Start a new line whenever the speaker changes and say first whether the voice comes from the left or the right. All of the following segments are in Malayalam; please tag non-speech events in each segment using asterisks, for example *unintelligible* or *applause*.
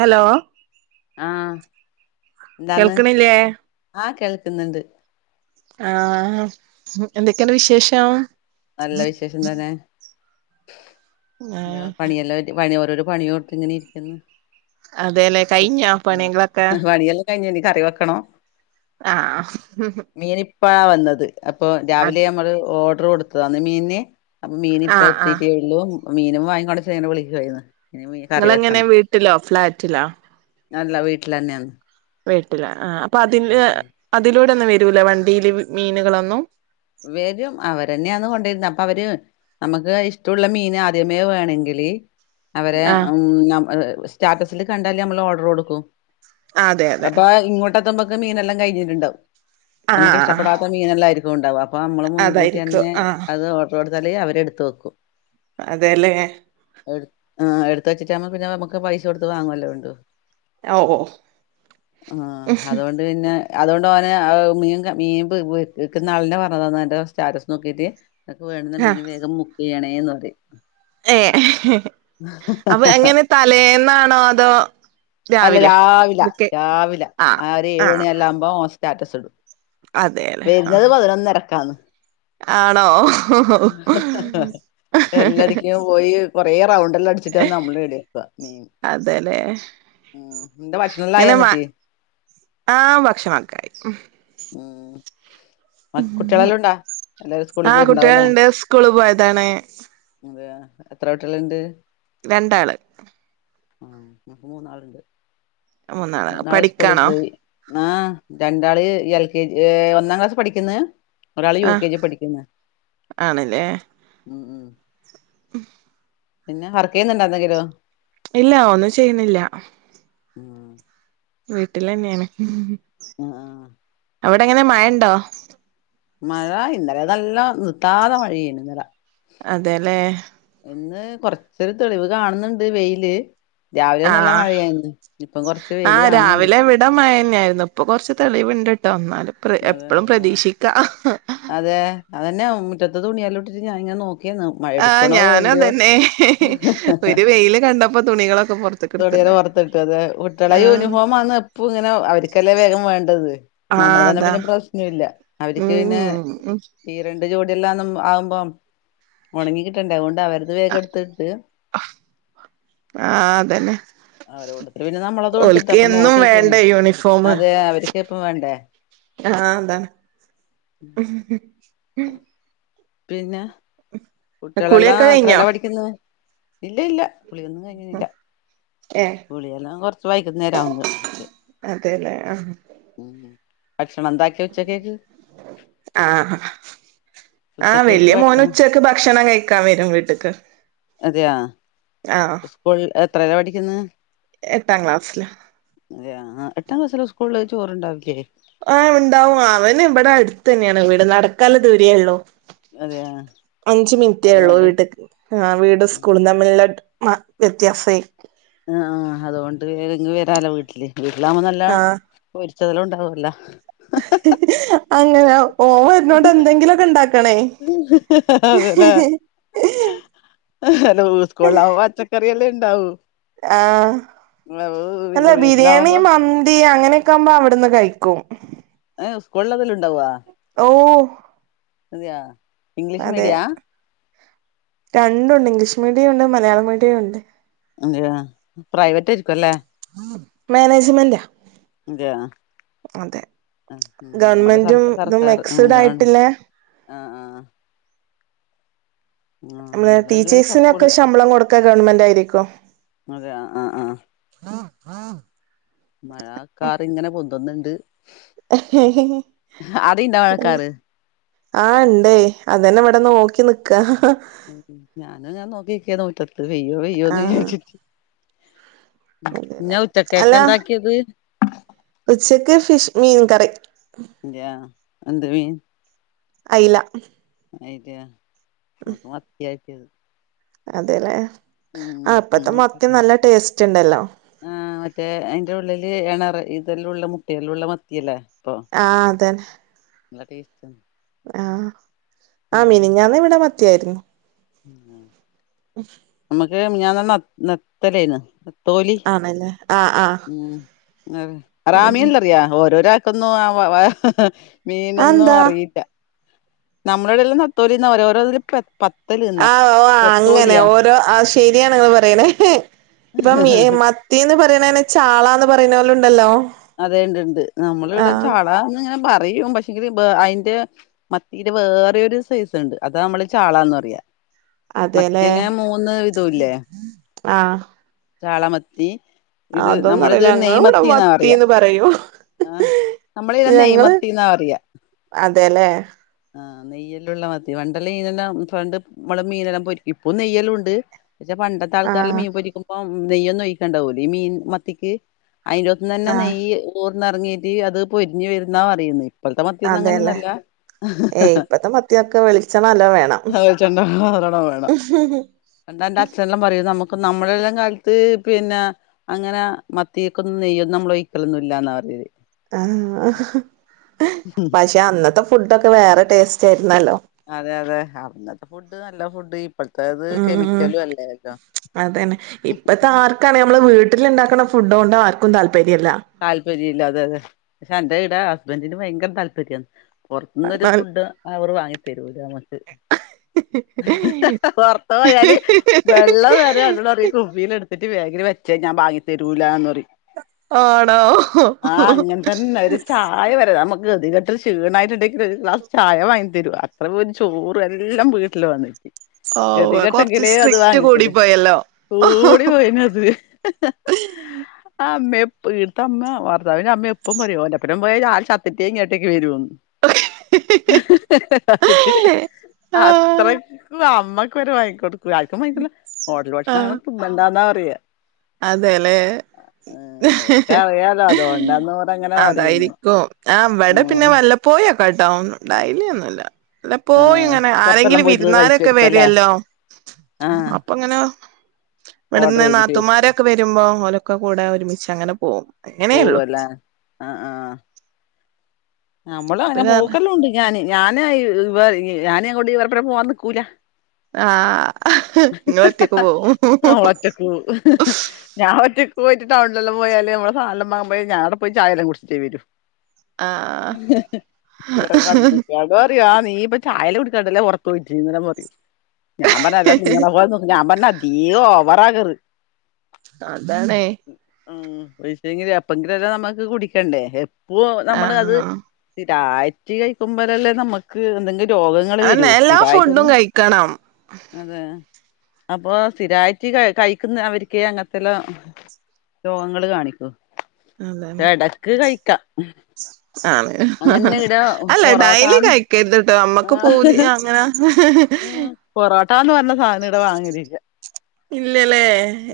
right: ഹലോ
left: ആഹ എന്താന്ന്
right: കേൾക്കണില്ലേ
left: ആഹ കേൾക്കുന്നുണ്ട്
right: ആഹ എന്തൊക്കെയാണ് വിശേഷം
left: നല്ല വിശേഷം തന്നെ
right: ആഹ്
left: പണിയെല്ലാം പണി ഒര്പണിയോട്ത്ത്ങ്ങനെ ഇരിക്കുന്നു
right: അതെല്ലേ കഴിഞ്ഞോ
left: ആ
right: പണികളൊക്കെ
left: പണിയെല്ല കഴിഞ്ഞിനി കറി വെക്കണം
right: ആ
left: മീൻ ഇപ്പഴാ വന്നത് അപ്പൊ രാവിലെ നമ്മള് ഓർഡർ കൊടുത്തതാന്ന് മീന് അപ്പൊ മീൻ
right: ആഹ് ആഹ്
left: ഇപ്പത്തീറ്റെള്ളൂ മീനും വാങ്ങി കൊണ്ടേ ച്ചോ ന്നെ വിളിക്കേ ഴുന്നേ
right: ഇങ്ങളെ ങ്ങനെ വീട്ടിലോ ഫ്ലാറ്റിലോ
left: അല്ല വീട്ടിൽ തന്നെന്ന്
right: വീട്ടില്ലാ ആ അപ്പൊ അതില് അതിലൂടെന്നും വരൂല വണ്ടിയില് മീനുകളൊന്നും
left: വരും അവരെന്നെയാന്ന് കൊണ്ടിരുന്നത് അപ്പൊ അവര് നമുക്ക് ഇഷ്ടമുള്ള മീൻ ആദ്യമേ വേണെങ്കിൽ അവരെ
right: ആഹ്
left: ഉ ന സ്റ്റാറ്റാ റ്റസില് കണ്ടാല് നമ്മള് ഓർഡർ കൊടുക്കും
right: അതെ അതെ
left: പ്പത്തുമ്പൊക്ക മീനല്ലാം കഴഞ്ഞിട്ടുണ്ടാവും നമുക്ക്
right: ആഹ്
left: ഇഷ്ടപെടാത്ത മീനെല്ലായിരിക്കും ഉണ്ടാവ അപ്പൊ നമ്മള് മുൻകൂട്ടി
right: അതായിരിക്കും
left: തന്നെ
right: ആഹ്
left: അത് ഓർഡർ കൊടുത്താൽ അവര് എടുത്ത് വെക്കും
right: അതെല്ലേ
left: ത്ത് വച്ചിട്ടാ പ്പോപിന്നെ നമക്ക് പൈസ കൊടുത്ത് വാങ്ങുല്ലോ വേണ്ടൂ
right: ഓ ഓ
left: ആ അതുകൊണ്ട് പിന്നെ അതുകൊണ്ട് ഓന് മീൻ മീൻ വിക്കുന്ന ആളെന്നെ പറഞ്ഞ്തന്ന എന്റെ സ്റ്റാറ്റസ് നോക്കീട്ട് ഇങ്ങക്ക് വേണ്ടുന്ന മീൻ വേഗം ബുക്ക് ചെയ്യണേന്ന് പറിം
right: ഏ അപ്പൊ അങ്ങനെ തലേന്നാണോ അതോ
left: അല്ല
right: രാവിലെ
left: രാവില
right: ബുക്ക്
left: രാവിലെ
right: ആഹ്
left: ആ ഒരു ഏഴ
right: ആഹ്
left: മണില്ലാം ആകുമ്പോം സ്റ്റാറ്റസ് ഇടും
right: അതെല്ലേ ആഹ്
left: വരുന്നത് പതിനൊന്നരക്കാണ്
right: ആണോ
left: അതെ എല്ലട്ക്കും പോയി കൊറെേ റൗണ്ട് എല്ലാം അടിച്ചിട്ടന്ന് നമ്മള്ടുക്കുവ മീൻ
right: അതലെ
left: ഉം നിന്റെ ഭക്ഷണെല്ലാം ആയോ
right: ങ്ങനെ
left: എന്നിട്ട്
right: ആഹ *unintelligible* ഭഷണക്കാരം
left: ഉം മ കുട്ട്യളെല്ലുണ്ടാ എല്ലാരും സ്കൂളി
right: ആ
left: പോയ്ട്ട്ണ്ടാകും ലെ
right: കുട്ടികളുണ്ട് സ്കൂള് പോയതാണ്
left: അതെ എത്ര കുട്ടികൾ ഉണ്ട്?
right: രണ്ടാള്
left: ആ മൂന്നാള്ണ്ട് മൂന്നാള് സ്കൂളിൽ പോയി! ആഹ് രണ്ടാള് എൽ കെ ജി ഒന്നാം ക്ലാസി പഠിക്കുന്ന് ഒരാള് യു
right: ആ
left: കെ ജി പഠിക്കുന്ന്
right: ഉം
left: പിന്നെ വർക്കെയുന്നുണ്ടോ?
right: ഇല്ല ഒന്നു ചെയുന്നില്ല
left: ഉം
right: വീട്ടിലെന്നെണ്
left: ആഹ ആഹ
right: അവിടെങ്ങനെ മഴണ്ടോ?
left: മഴ ഇന്നലെന്നല്ല നിർത്താത മഴയെനി ഇന്നല
right: അതെല്ലേ
left: ഇന്ന് കൊർചൊരു തെളിവ് കാണുന്നുണ്ട് വെയില് രാവിലെ
right: ആ
left: നല്ല മഴയയ്ന് ഇപ്പം കൊർച്ച് വെയില് കാണുന്നുണ്ട്
right: ന്നെയായിരുന്നു ഇപ്പൊ കൊറച് തെളിവുണ്ട്ട്ടോ ന്നലും
left: അതെ
right: എപ്പളും
left: ആഹ്
right: പ്രതീക്ഷിക്ക ഹ ഹ
left: അതെ അതന്നെ മുറ്റത്ത് തുണിയാലോട്ടിട്ട് ഞനിങ്ങ നെ നോകി
right: ആഹ ഞാനുഅതന്നെ ഹെ ഹെ ഒരു വെയില് കണ്ടപ്പോ തുണികളൊക്കെ പൊറത്ത്ക്ക്
left: തൊടില്
right: എടുത്തിണ്ട്
left: പുർത്തിട്ടത് കുട്ട്യളെ
right: ആ
left: യൂണിഫോം ആന്ന് പ്പോ ങ്ങനെ അവർക്കല്ലേ വേഗം വേണ്ടത്
right: ആ
left: നമ്മൾ തന്നെ
right: അതാ
left: പിന്നെ പ്രശ്നല്ല അവർക്ക് പിന്നെ
right: ഉം ഉം
left: ഈ രണ്ട് ജോഡി ആവുമ്പോ ഉണങ്ങി കിട്ടണ്ടേ അതോണ്ടാ അത് വേഗട്ത്തിട്
right: ആ അതന്നെ
left: അവര് കൊടുത്തിട്ട് പിന്നെ നമ്മളത് കൊടുത്തിട്ട്
right: ഓൽക്ക്
left: അപ്പൊ
right: എന്നും
left: നോക്കിക്കന്നെ
right: വേണ്ടേ
left: അതെ അവർക്ക് ഇപ്പം വേണ്ടേ
right: ആഹ അതാ
left: പിന്നെ കുട്ട്യാളെല്ലാം
right: കുളിയൊക്കെ കഴിഞ്ഞോ
left: യത്രല പഠിക്കുന്നത് ഇല്ല ഇല്ല കുളിന്നും കഴിഞ്ല്ല
right: ഏ
left: കുളി യല്ലാം കൊറച്ച് വൈക്കുന്നേരാവും
right: ആഹ
left: ഭക്ഷണന്താക്കി ഉച്ച കേക്ക്
right: ആഹ വല്ല്യ മോന് ഉച്ചക്ക് ഭക്ഷണം കഴിക്കാ വരും വീട്ട്ക്ക്
left: അതെയോ
right: ആ
left: സ്ക്കൂൾ എത്രല്ല പഠിക്കുന്നേ
right: എട്ടാം ക്ലാസ്സില്
left: അതെ യ അ എട്ടാം ക്ലാസ്സില് സ്കൂളില് ചോറു ണ്ടാവില്ലേ
right: ആ് ഉണ്ടാവും അവൻ ഇവിടെ അടു തന്നെയാ വീട് നടക്കാള്ള ദൂരേള്ളൂ
left: അതെയാ
right: അഞ്ചു മിനിറ്റേ ള്ളൂ
left: അതുകൊണ്ട്
right: വീട്ട്ക്ക് ആ വീട് സ്കൂളും തമ്മിൽ ള്ള ആ വത്യാസായി
left: ആ ആ് അതോണ്ട് ന്ന് വരാലോ വീട്ടിലേക്ക് വീട്ടിലാവുമ്പോ നല്ല പ്പൊര്ച്ച് ചിലോം ഉണ്ടാവൂല്ല
right: ഹ് ഹ് ഹ് അങ്ങനെവും ഓ വര്ന്നോണ്ട് ന്തെങ്കിലൊക്കെ ണ്ടാക്കണേ ഹ് ഹ്
left: ഹ് ഊസ്കോളാവുമ്പോ പച്ചക്കറിയെല്ലോം ണ്ടാവും
right: ആഹ അല്ല
left: പിന്നെ
right: ബിരിയാണി
left: വീട്ടിലാവുമ്പോ
right: മന്തി അങ്ങനെ ക്കാവുമ്പോ അവിട്ന്ന് കഴിക്കും
left: ഹ് സ്കൂൾ അതല്ലോ ണ്ടാവോ
right: ഓ
left: അതയ ഇംഗ്ലീഷ്
right: അതെ
left: മീഡിയാ
right: രണ്ടുണ്ട് ഇംഗ്ലീഷ് മീഡിയം ഉണ്ട് മലയാള മീഡിയം ഉണ്ട്
left: അ പ്രൈവറ്റ് ആരിക്കുംല്ലേ
right: മേനേജ്മെന്റാ
left: അതെയോ
right: അതെ
left: സർ
right: ഗവണ്മെന്റും ഇതും
left: സർക്കാർ
right: മെക്സഡ്
left: ഗവൺ
right: ആയിട്ടിള്ളെ
left: ആ ആ ആ
right: നമ്മള്
left: നമ്മള ഫുൾ
right: ടീച്ചേഴ്സിനൊക്കെ ശമ്പളം കൊടുക്ക ഗവൺമെന്റ് ആയിരിക്കും
left: അതെ ആ ആ ആ മഴക്കാർ ഇങ്ങനെ പൊന്ത്ന്നുണ്ട് ആടെയുണ്ടോ
right: അന്നെ
left: മഴക്കാറ്
right: ആ ഇണ്ടേ അതന്നെ ഇവിടെ നോക്കി നിക്കാ
left: ഞാനും ഞാൻ നോക്കിക്ക മുറ്റത്ത് പെയ്യോ പെയ്യോന്ന്
right: ആഹ്
left: വിചാരിച്ചിട്ട് ഇന്നാ
right: അല്ല
left: ഉച്ചക്കേക്ക് എന്താക്കിയത്
right: ഉച്ചക്ക് ഫിഷ് മീൻ കറി
left: അതെയാ എന്ത്‌ മീൻ
right: അയില
left: അയിലാനമ്മക്ക് മത്തിയാ കിട്ടിയത്
right: അതെല്ലേ ആഹ്
left: ഉം
right: ഇപ്പത്തെ മത്തി നല്ല ടേസ്റ്റ് ഉണ്ടല്ലോ
left: ആ മറ്റേ അയിന്റെ ഉള്ളില് എണർ ഇതെല്ലാംല്ലുള്ള മുട്ടയെല്ലാംള്ള മത്തിയല്ലേ ഇപ്പൊ
right: ആഅതന്നെ
left: നല്ല ടേസ്റ്റ്ണ്ട്
right: ആഹ് ആ മിനിഞ്ഞാന്ന് ഇവിടെ മത്തിയായിരുന്നു
left: ഉം ക്ക് മിന്നാന്ന് ന്ന നത്തലേന്ന് തോലി
right: ആണല്ലേ ആ ആ
left: ഉം
right: അതന്നെ
left: റാമിന്തറിയാ ഓരോ രാ ഇക്കൊന്നും ആ മീനൊന്നും
right: അതെന്താ
left: അറീല്ല നമ്മുടെടെല്ലാം നത്തോലിന്ന് പറയാ ഓരോന്നിലും പ
right: ആ ഓ അങ്ങനെ ഓരോ ആ ശെരിയണ നിങ്ങള് പറയണെ ഇപ്പൊ മത്തിന്ന് പറെണെ ചാളന്ന് പറയന്നപോലെ
left: അതെയ ഉണ്ട്ണ്ട് നമ്മൾ
right: ആ
left: ഇവിടെ ചാളാന്ന് ഇങ്ങനെ പറയും യും പക്ഷെങ്കില് അയിന്റെ മത്തിന്റെ വേറെയൊരു സൈസ് ഒണ്ട് അതാ നമ്മള് ചാളാന്ന് പറയാ
right: അതെല്ലേ
left: മത്തിയേന്നേ മൂന്ന് വിധല്ലേ
right: ആ
left: ചാളമത്തി ഇത്
right: അതൊന്നും
left: നമ്മളിത്
right: അറിയില്ല ഞങ്ങള് ഇവിടെ മത്തീന്ന് പറയും
left: ആഹ അമ്മള് ഇയിനെ
right: ഞങ്ങള്
left: നെയ്മത്തി എന്നാ പറയ
right: അതെല്ലേ
left: ആഹ് നെയ്യല്ല ഉള്ള മതി പണ്ടല്ല മീനെല്ലാംണ്ട് മമ്മളെ മീനെല്ലാം പോരിക്കും ഇപ്പൊ നെയ്യല്ലും ഉണ്ട് പക്ഷെ പണ്ടത്തെ
right: ആ
left: ആൾക്കാരില് മീൻ പൊരിക്കുമ്പോ നെയ്യൊന്നും ഒഴിക്കണ്ടാപോലും ഈ മീൻ മത്തിക്ക് അയിന്റെത്തു തന്നെ
right: ആ
left: നെയ്യ് ഓർന്നിറങ്ങീയിട്ട് അത് പൊരിഞ്ഞ് വരുന്നാ പറയുന്നത് പ്പളത്തെ മത്തിയൊന്നും
right: അതെല്ലേ
left: അങ്ങനൊന്നല്ല
right: ഏയ് ഇപ്പത്തെ മത്തിയൊക്കെ വെളിച്ചെണ്ണ നല്ലോം വേണം
left: വെളിച്ചെണ്ണ *unintelligible* വേണം എന്താ എന്റെ അച്ഛനല്ലാം പറയും നമുക്ക് അപ്പൊ നമ്മുടെ എല്ലാം കാലത്ത് പിന്നെ അങ്ങനെ മത്തിയക്കൊ നെയ്യന്നും നമ്മൾ ഒഴിക്കലൊന്നുല്ല ഇല്ലാന്ന പറഞ്ഞത്
right: ആ പക്ഷെ അന്നത്തെ ഫുഡൊക്കെ വേറെ ടേസ്റ്റ് ആയിരുന്നല്ലോ
left: അതെ അതെ അന്നത്തെ ഫുഡ് നല്ല ഫുഡ് ഇപ്പോഴത്തെത് കെമിക്കലും അല്ലേ
right: അതെ തന്നെ ഇപ്പത്തെ ആർക്കാണ് നമ്മള് വീട്ടിൽ ഇണ്ടാക്കണ ഫുഡ് കൊണ്ട് ആർക്കും താല്പര്യ
left: താല്പര്യം ഇല്ല അതെന്നേ അതെ പക്ഷെ എന്റെ ഇടെ ഹസ്ബൻറിന് ഭയങ്കര താല്പര്യമാണ് പൊറത്തനൊരു
right: നാൽ
left: ഫുഡ് അവർ വാങ്ങി തരൂല അമക്ക് പൊറത് പോയാല് വെള്ളം വരെ എന്നോട് പറയും കുപ്പിലു എടുത്തിട്ട് ബാഗിൽ ഇത് വച്ചേ ഞബാങ്ങിതരൂല്ലാന്ന് പറയും
right: ആണോ
left: ആ അങ്ങൻതന്നെ ഒരുചായ വരെരമ്മക്ക് ഗതിഗട്ട് ഷീണായിട്ടുണ്ടെങ്കിൽ ഒരു ഗ്ലാസ് ചായ വാങ്ങി തരു അത്രപോലുംചോറല്ലാം വീട്ടിൽ വന്ന്
right: ഓ
left: ഗതി
right: കൊറച്ച്
left: കെട്ടങ്കിലേ അത്
right: സ്ട്രിക്റ്റ് കൂടി
left: വാങ്ങിതരു
right: പോയല്ലോ
left: ഓടി പോയിനത് അമ്മേ ഇീട്ത്തമ്മ ഭർത്താവിന്റെ അമ്മ എപ്പം പറയും ഓൻ്റപ്പരം പോയാൽ ആല് ചത്തിട്ടേങ്ങട്ടേക്ക് വരോന്ന്
right: ആഹ്
left: അ അത്രക്ക് അമ്മ വരെ വാങ്ങിക്കൊടുക്കൂല ആർക്കുംവാങ്ങിക്കൊട്ല്ല ഓഡൽ ഭക്ഷണങ്ങനെ തിന്നണ്ടാന്നാ പറയാ
right: അതേല്ലേ
left: ഏഹ് ഓർക്ക് അറിയാലോ അതുകൊണ്ടാന്ന് ഓരങ്ങനെ പറയുന്നെ
right: അതായിരിക്കും ആവ്ടെ പിന്നെ
left: ഉം
right: വല്ലപ്പോയും കം ടൗൺന് ഡൈലി ഒന്നുല്ല
left: ആഹ്
right: ല്ലപോയുംങ്ങനെ
left: പൊറത്തെല്ലാം
right: ആരെങ്കിലും
left: പോയിട്ട്
right: വിരുന്നാലൊക്കെ
left: കഴിക്കുവായിരിക്കും അല്ലേ
right: വരുല്ലോ
left: ആഹ്
right: അപ്പങ്ങനെ
left: ഓർഡർ
right: ഇവ്ടുന്ന് നാ
left: ചെയ്തിട്ട് കഴിക്കുല്ലേ
right: ആരൊക്കെ വരുമ്പോ ഓലൊക്കെ കൂടെ ഒരുമിച്ച്ങ്ങനെ പോകും
left: പോവല്ലേ ആ ആ
right: അത്
left: നമ്മളുങ്ങനെ
right: കാരണം
left: പോക്കെല്ലാംണ്ട് ഞാാന് ഞാന് ഇവ ഞാനോങ്ങോണ്ട് ഇവർടെ പോവാൻ നിക്കൂല
right: ആഹ്
left: ഹ്
right: നിങ്ങള് ഒറ്റക്ക്
left: ഹ്
right: പോവും
left: നമ്മള് ഒറ്റക്കൊകും ഞാഒറ്റ പോയിട്ട് ടൗണിലല്ലാം പോയാല് മ്മളെസാനംവാങ്ങുമ്പോയേ ഞാടെ പ്പോയിചായല്ലാം കുട്ച്ചിട്ടേ വരു
right: ആഹ്
left: ഇവരെ ന്താറയാ ആ നീ ചായലെ കുടിക്കാണ്ടല്ലേ ഒറകോഴിച്ചെനെ ഞാൻ പറഞ്ഞ അല്ല നിങ്ങളെ പോലെ ഞാൻ പറഞ്ഞ ഇയോ ഓവറാകറ്
right: അതാണേ
left: ഉം വെജ്ജങ്കില് എപ്പങ്കിലല്ലാം നമ്മക്ക് കുടിക്കെണ്ടേ എപ്പോ നമ്മള് അത്
right: ആഹ്
left: സ്ഥി രായ്റ്റ് കഴിക്കുമ്പോലല്ലേ നമ്മുക്ക് എന്തെങ്കി രോഗങ്ങള് വരൂ
right: അതന്നെ എല്ലാ ഫുഡും
left: സ്ഥിരായിട്ടൊന്നും
right: കഴിക്കണം
left: അതെ അപ്പൊ സ്ഥിരായിട്ട് ക കഴിക്കുന്നവർക്കെ അങ്ങൻത്തെല്ലാം രോഗങ്ങള് കാണിക്കൂ
right: അതാണ്
left: എ ടക്ക് കഴിക്കാ
right: ആണ് അല്ല ഡൈലി
left: പൊറോട്ടാന്ന്
right: കഴിക്കരുതിട്ടോ അമ്മക്ക് പൂതി അങ്ങനാ
left: മ് പൊറാട്ടാന്ന് പറഞ്ഞ സാനവ്ടെ വാങ്ങലില്ല
right: ഇല്ലല്ലേ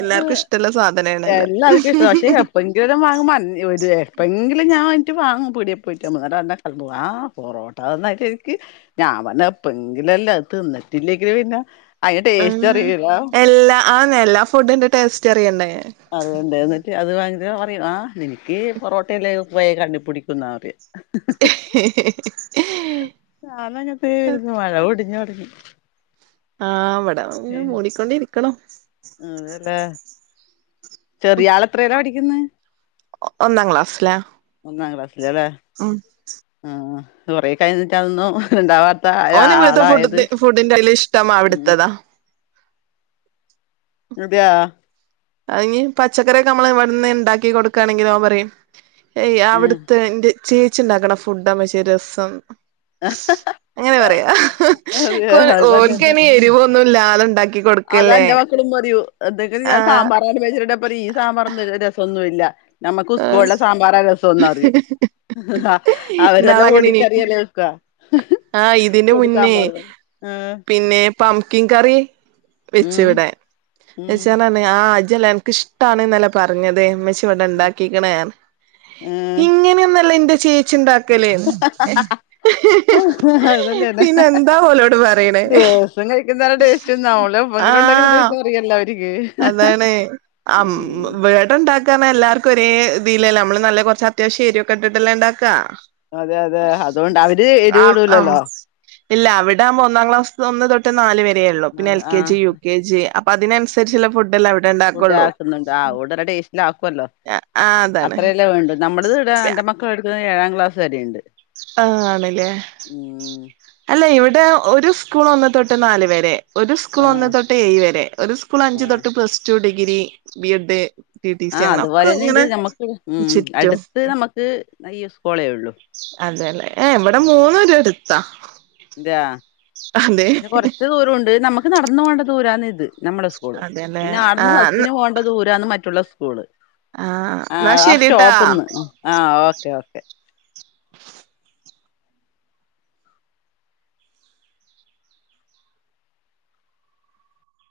right: എല്ലാർക്കും ഇഷ്ടള്ള സാധനാണല്ലോ
left: എല്ലാർക്കിഷ്ട ക്ഷെ എപ്പങ്കിലും വാങ്ങുമ്മൻ ഒര് ഏപ്പങ്കിലും ഞാൻ വായിറ്റ് വാങ്ങും പീടെ പോയിട്ടമ്പ് ആടെഅല്ല *unintelligible* ആ പൊറോട്ടന്ന രിക്ക് ഞാപറഞ്ഞ് എപ്പങ്കിലെല്ലേ തിന്ന ട്ടില്ലെങ്കില് പിന്നെ അതിന്റെ
right: ആ
left: ടേസ്റ്റ് അറിയൂല
right: എല്ലാ ആന്നെ എല്ലാഫുഡിന്റെ ടേസ്റ്ററിയണ്ടേ
left: അതോണ്ട് എന്നിട്ട് അത് വാ പറയിം ആ നിന്ക്കീ പൊറോട്ടയല്ലേ പോയ കണ്ണുപിടിക്കുന്നാ പറയ മഴ പൊടിഞ്ഞ്
right: ആ ഇവടെ ന്ന് മൂടിക്കൊണ്ടിരിക്ക്ണോ
left: ചെറിയാൾ എത്രീലാ പഠിക്കുന്ന്
right: ഒന്നാം ക്ലാസ്സിലാ
left: ഒന്നാം ക്ലാസ്ല്ല് ലെ
right: ഉം
left: ആഹ് കുറേ കഴിഞ്ഞിട്ടതന്നും ഇണ്ടാവാ
right: ഓനെ ഇവിടുത്തെ ഫുഡത് ഫുഡിന്റെയ്ല്
left: ഉം
right: ഇഷ്ടമാവിടുത്തതാ
left: അതെയാ
right: ഐന് പച്ചക്കറിയൊക്കെ നമ്മള് ഇവ്ടുന്ന്ണ്ടാക്കി കൊടുക്കാണെങ്കിൽ നൊ പറയും എയ്
left: ഏ
right: അവിടുത്തെ ന്റെ ചേച്ചിണ്ടാക്ക്ണ ഫുഡാമ്മച്ചേ രസം അങ്ങനെ പറയാ
left: അതെ
right: കൊ ഓൽക്കാന് എരിവൊന്നുംല്ലാതെണ്ടാക്കി
left: അതാന്റെ മക്കളും പറയൂ ന്തൊക്കെല് ഞാ
right: ആഹ്
left: സാമ്പാറഭെച്ചിണ്ടേപറയും ഈ സാമ്പാറൊന്നും രസന്നുല്ല നമ്മക്ക്
right: ആഹ്
left: ഉസ്കോള്ലെ സാമ്പാറാ രസംന്നറിയും അവരെല്ല
right: ഇന്നാളങ്ങനെനി
left: ഓടിക്കറിയല്ലെ വെക്ക
right: ആഹ് ഇതിന്റെ മുന്നേ പിന്നെ പംകിൻകറി വെച്ച്
left: ഉം
right: വടെ
left: ഉം
right: വെച്ചാണ്ടർഞ് ആ ജെല്ല അൻക്ക് ഇഷ്ടാണ്ന്നല്ലെ പറഞ്ഞത് മ്മച്ചി ഇവടെണ്ടാ ക്കിക്ക്‌ണ്ർഞ്
left: ആഹ്
right: ഇങ്ങനെയൊന്നല്ല ഇന്റെ ചേച്ചിണ്ടാക്കല്ന്ന്
left: അ ഹ അതല്ലേ ണെ ഹ ഹ ഹ
right: എന്താ ഓലോട് പറയണേ
left: ദിവസം കഴിക്കുന്നത ടേസ്റ്റ്ന്ന ഓള് ല *unintelligible*
right: ആഹ്
left: ട്ടേസ്റ്റ്റിയല്ലാവരും
right: അതാണ് അം വേടണ്ടാ ക്കാരണം എല്ലാർക്കും ഒരേ ഇതിലെല്ലെ മ്മള് നല്ല കൊറച്ച് അത്യാവശ്യംഎരുക്കെ ഇട്ടിട്ടല്ലെണ്ടാക്കാ
left: അതെ അതെ അതുകൊണ്ട് അവര്
right: ആ
left: എരിവ്
right: അം
left: ഇടൂലല്ലോ
right: ഇല്ല അവിടാവുമ്പോ ഒന്നാംക്ലാസ് ഒന്ന് തൊട്ട് നാലവരേ ഒള്ളൂ പിന്നെ എൽ കെ
left: ആഹ്
right: ജി യു കെ ജി അപ്പൊ അതിനൻസ സരിച്ച്ല്ല ഫുഡ്ഡ്ല്ല അവ്ടെ
left: ഫുഡ്‌ ആക്കുന്നുണ്ട് ആ വോണ്ട്ല്ല ടേസ്റ്റിലാക്കുവല്ലോ
right: ആഹ് അതാണ്
left: അത്രല്ലെവേണ്ടൂ നമ്മളത്ഈട എൻന്റെമക്കൾ എടുക്കുന്ന ഏഴാം ക്ലാസ് വരേണ്ട്
right: ആ ആണ്ലേ അല്ല ഇവിടെ ടെ ഒരു സ്കൂൾ ഒന്ന് തൊട്ട് നാല് വരെ ഒരു സ്കൂൾ ഒന്ന്
left: ആഹ്
right: തൊട്ട് ഏയ്‌വരെ ഒരു സ്കൂൾ
left: ആഹ്
right: അഞ്ച്തൊട്ട് plus two degree B Ed TT C
left: ആഹ്
right: അങ്ങനെ
left: അതുപോലെന്നെണ്ട്
right: ഒക്കെങ്ങനെ
left: നമ്മക്ക് ഉം
right: ചുറ്റും
left: അടുത്ത് നമ്മക്ക് ഈ സ്കൂളേ ഉള്ളു
right: അതെല്ലെ ഏ ഇവിടെമൂന്നു ഒര്എട്ത്താ
left: ന്തയാ ന്നെ കൊറച്ച് ദൂരുണ്ട് നമക്ക് നടന്നൊവേണ്ട ദൂരന്ന്ത് നമ്മുളെസ്കൂള്
right: അതെല്ലേ ആ
left: പിന്നെആട്ന്ന് ബസ്സിന്പോണ്ട ദൂരാന്ന് മറ്റുള്ളസ്കൂള്
right: ആ
left: ആആ
right: എന്നാ
left: അ
right: ശരിട്ടാ
left: സ്റ്റോപ്പ്ന്ന് ആ ഓക്കെ ഓക്കെ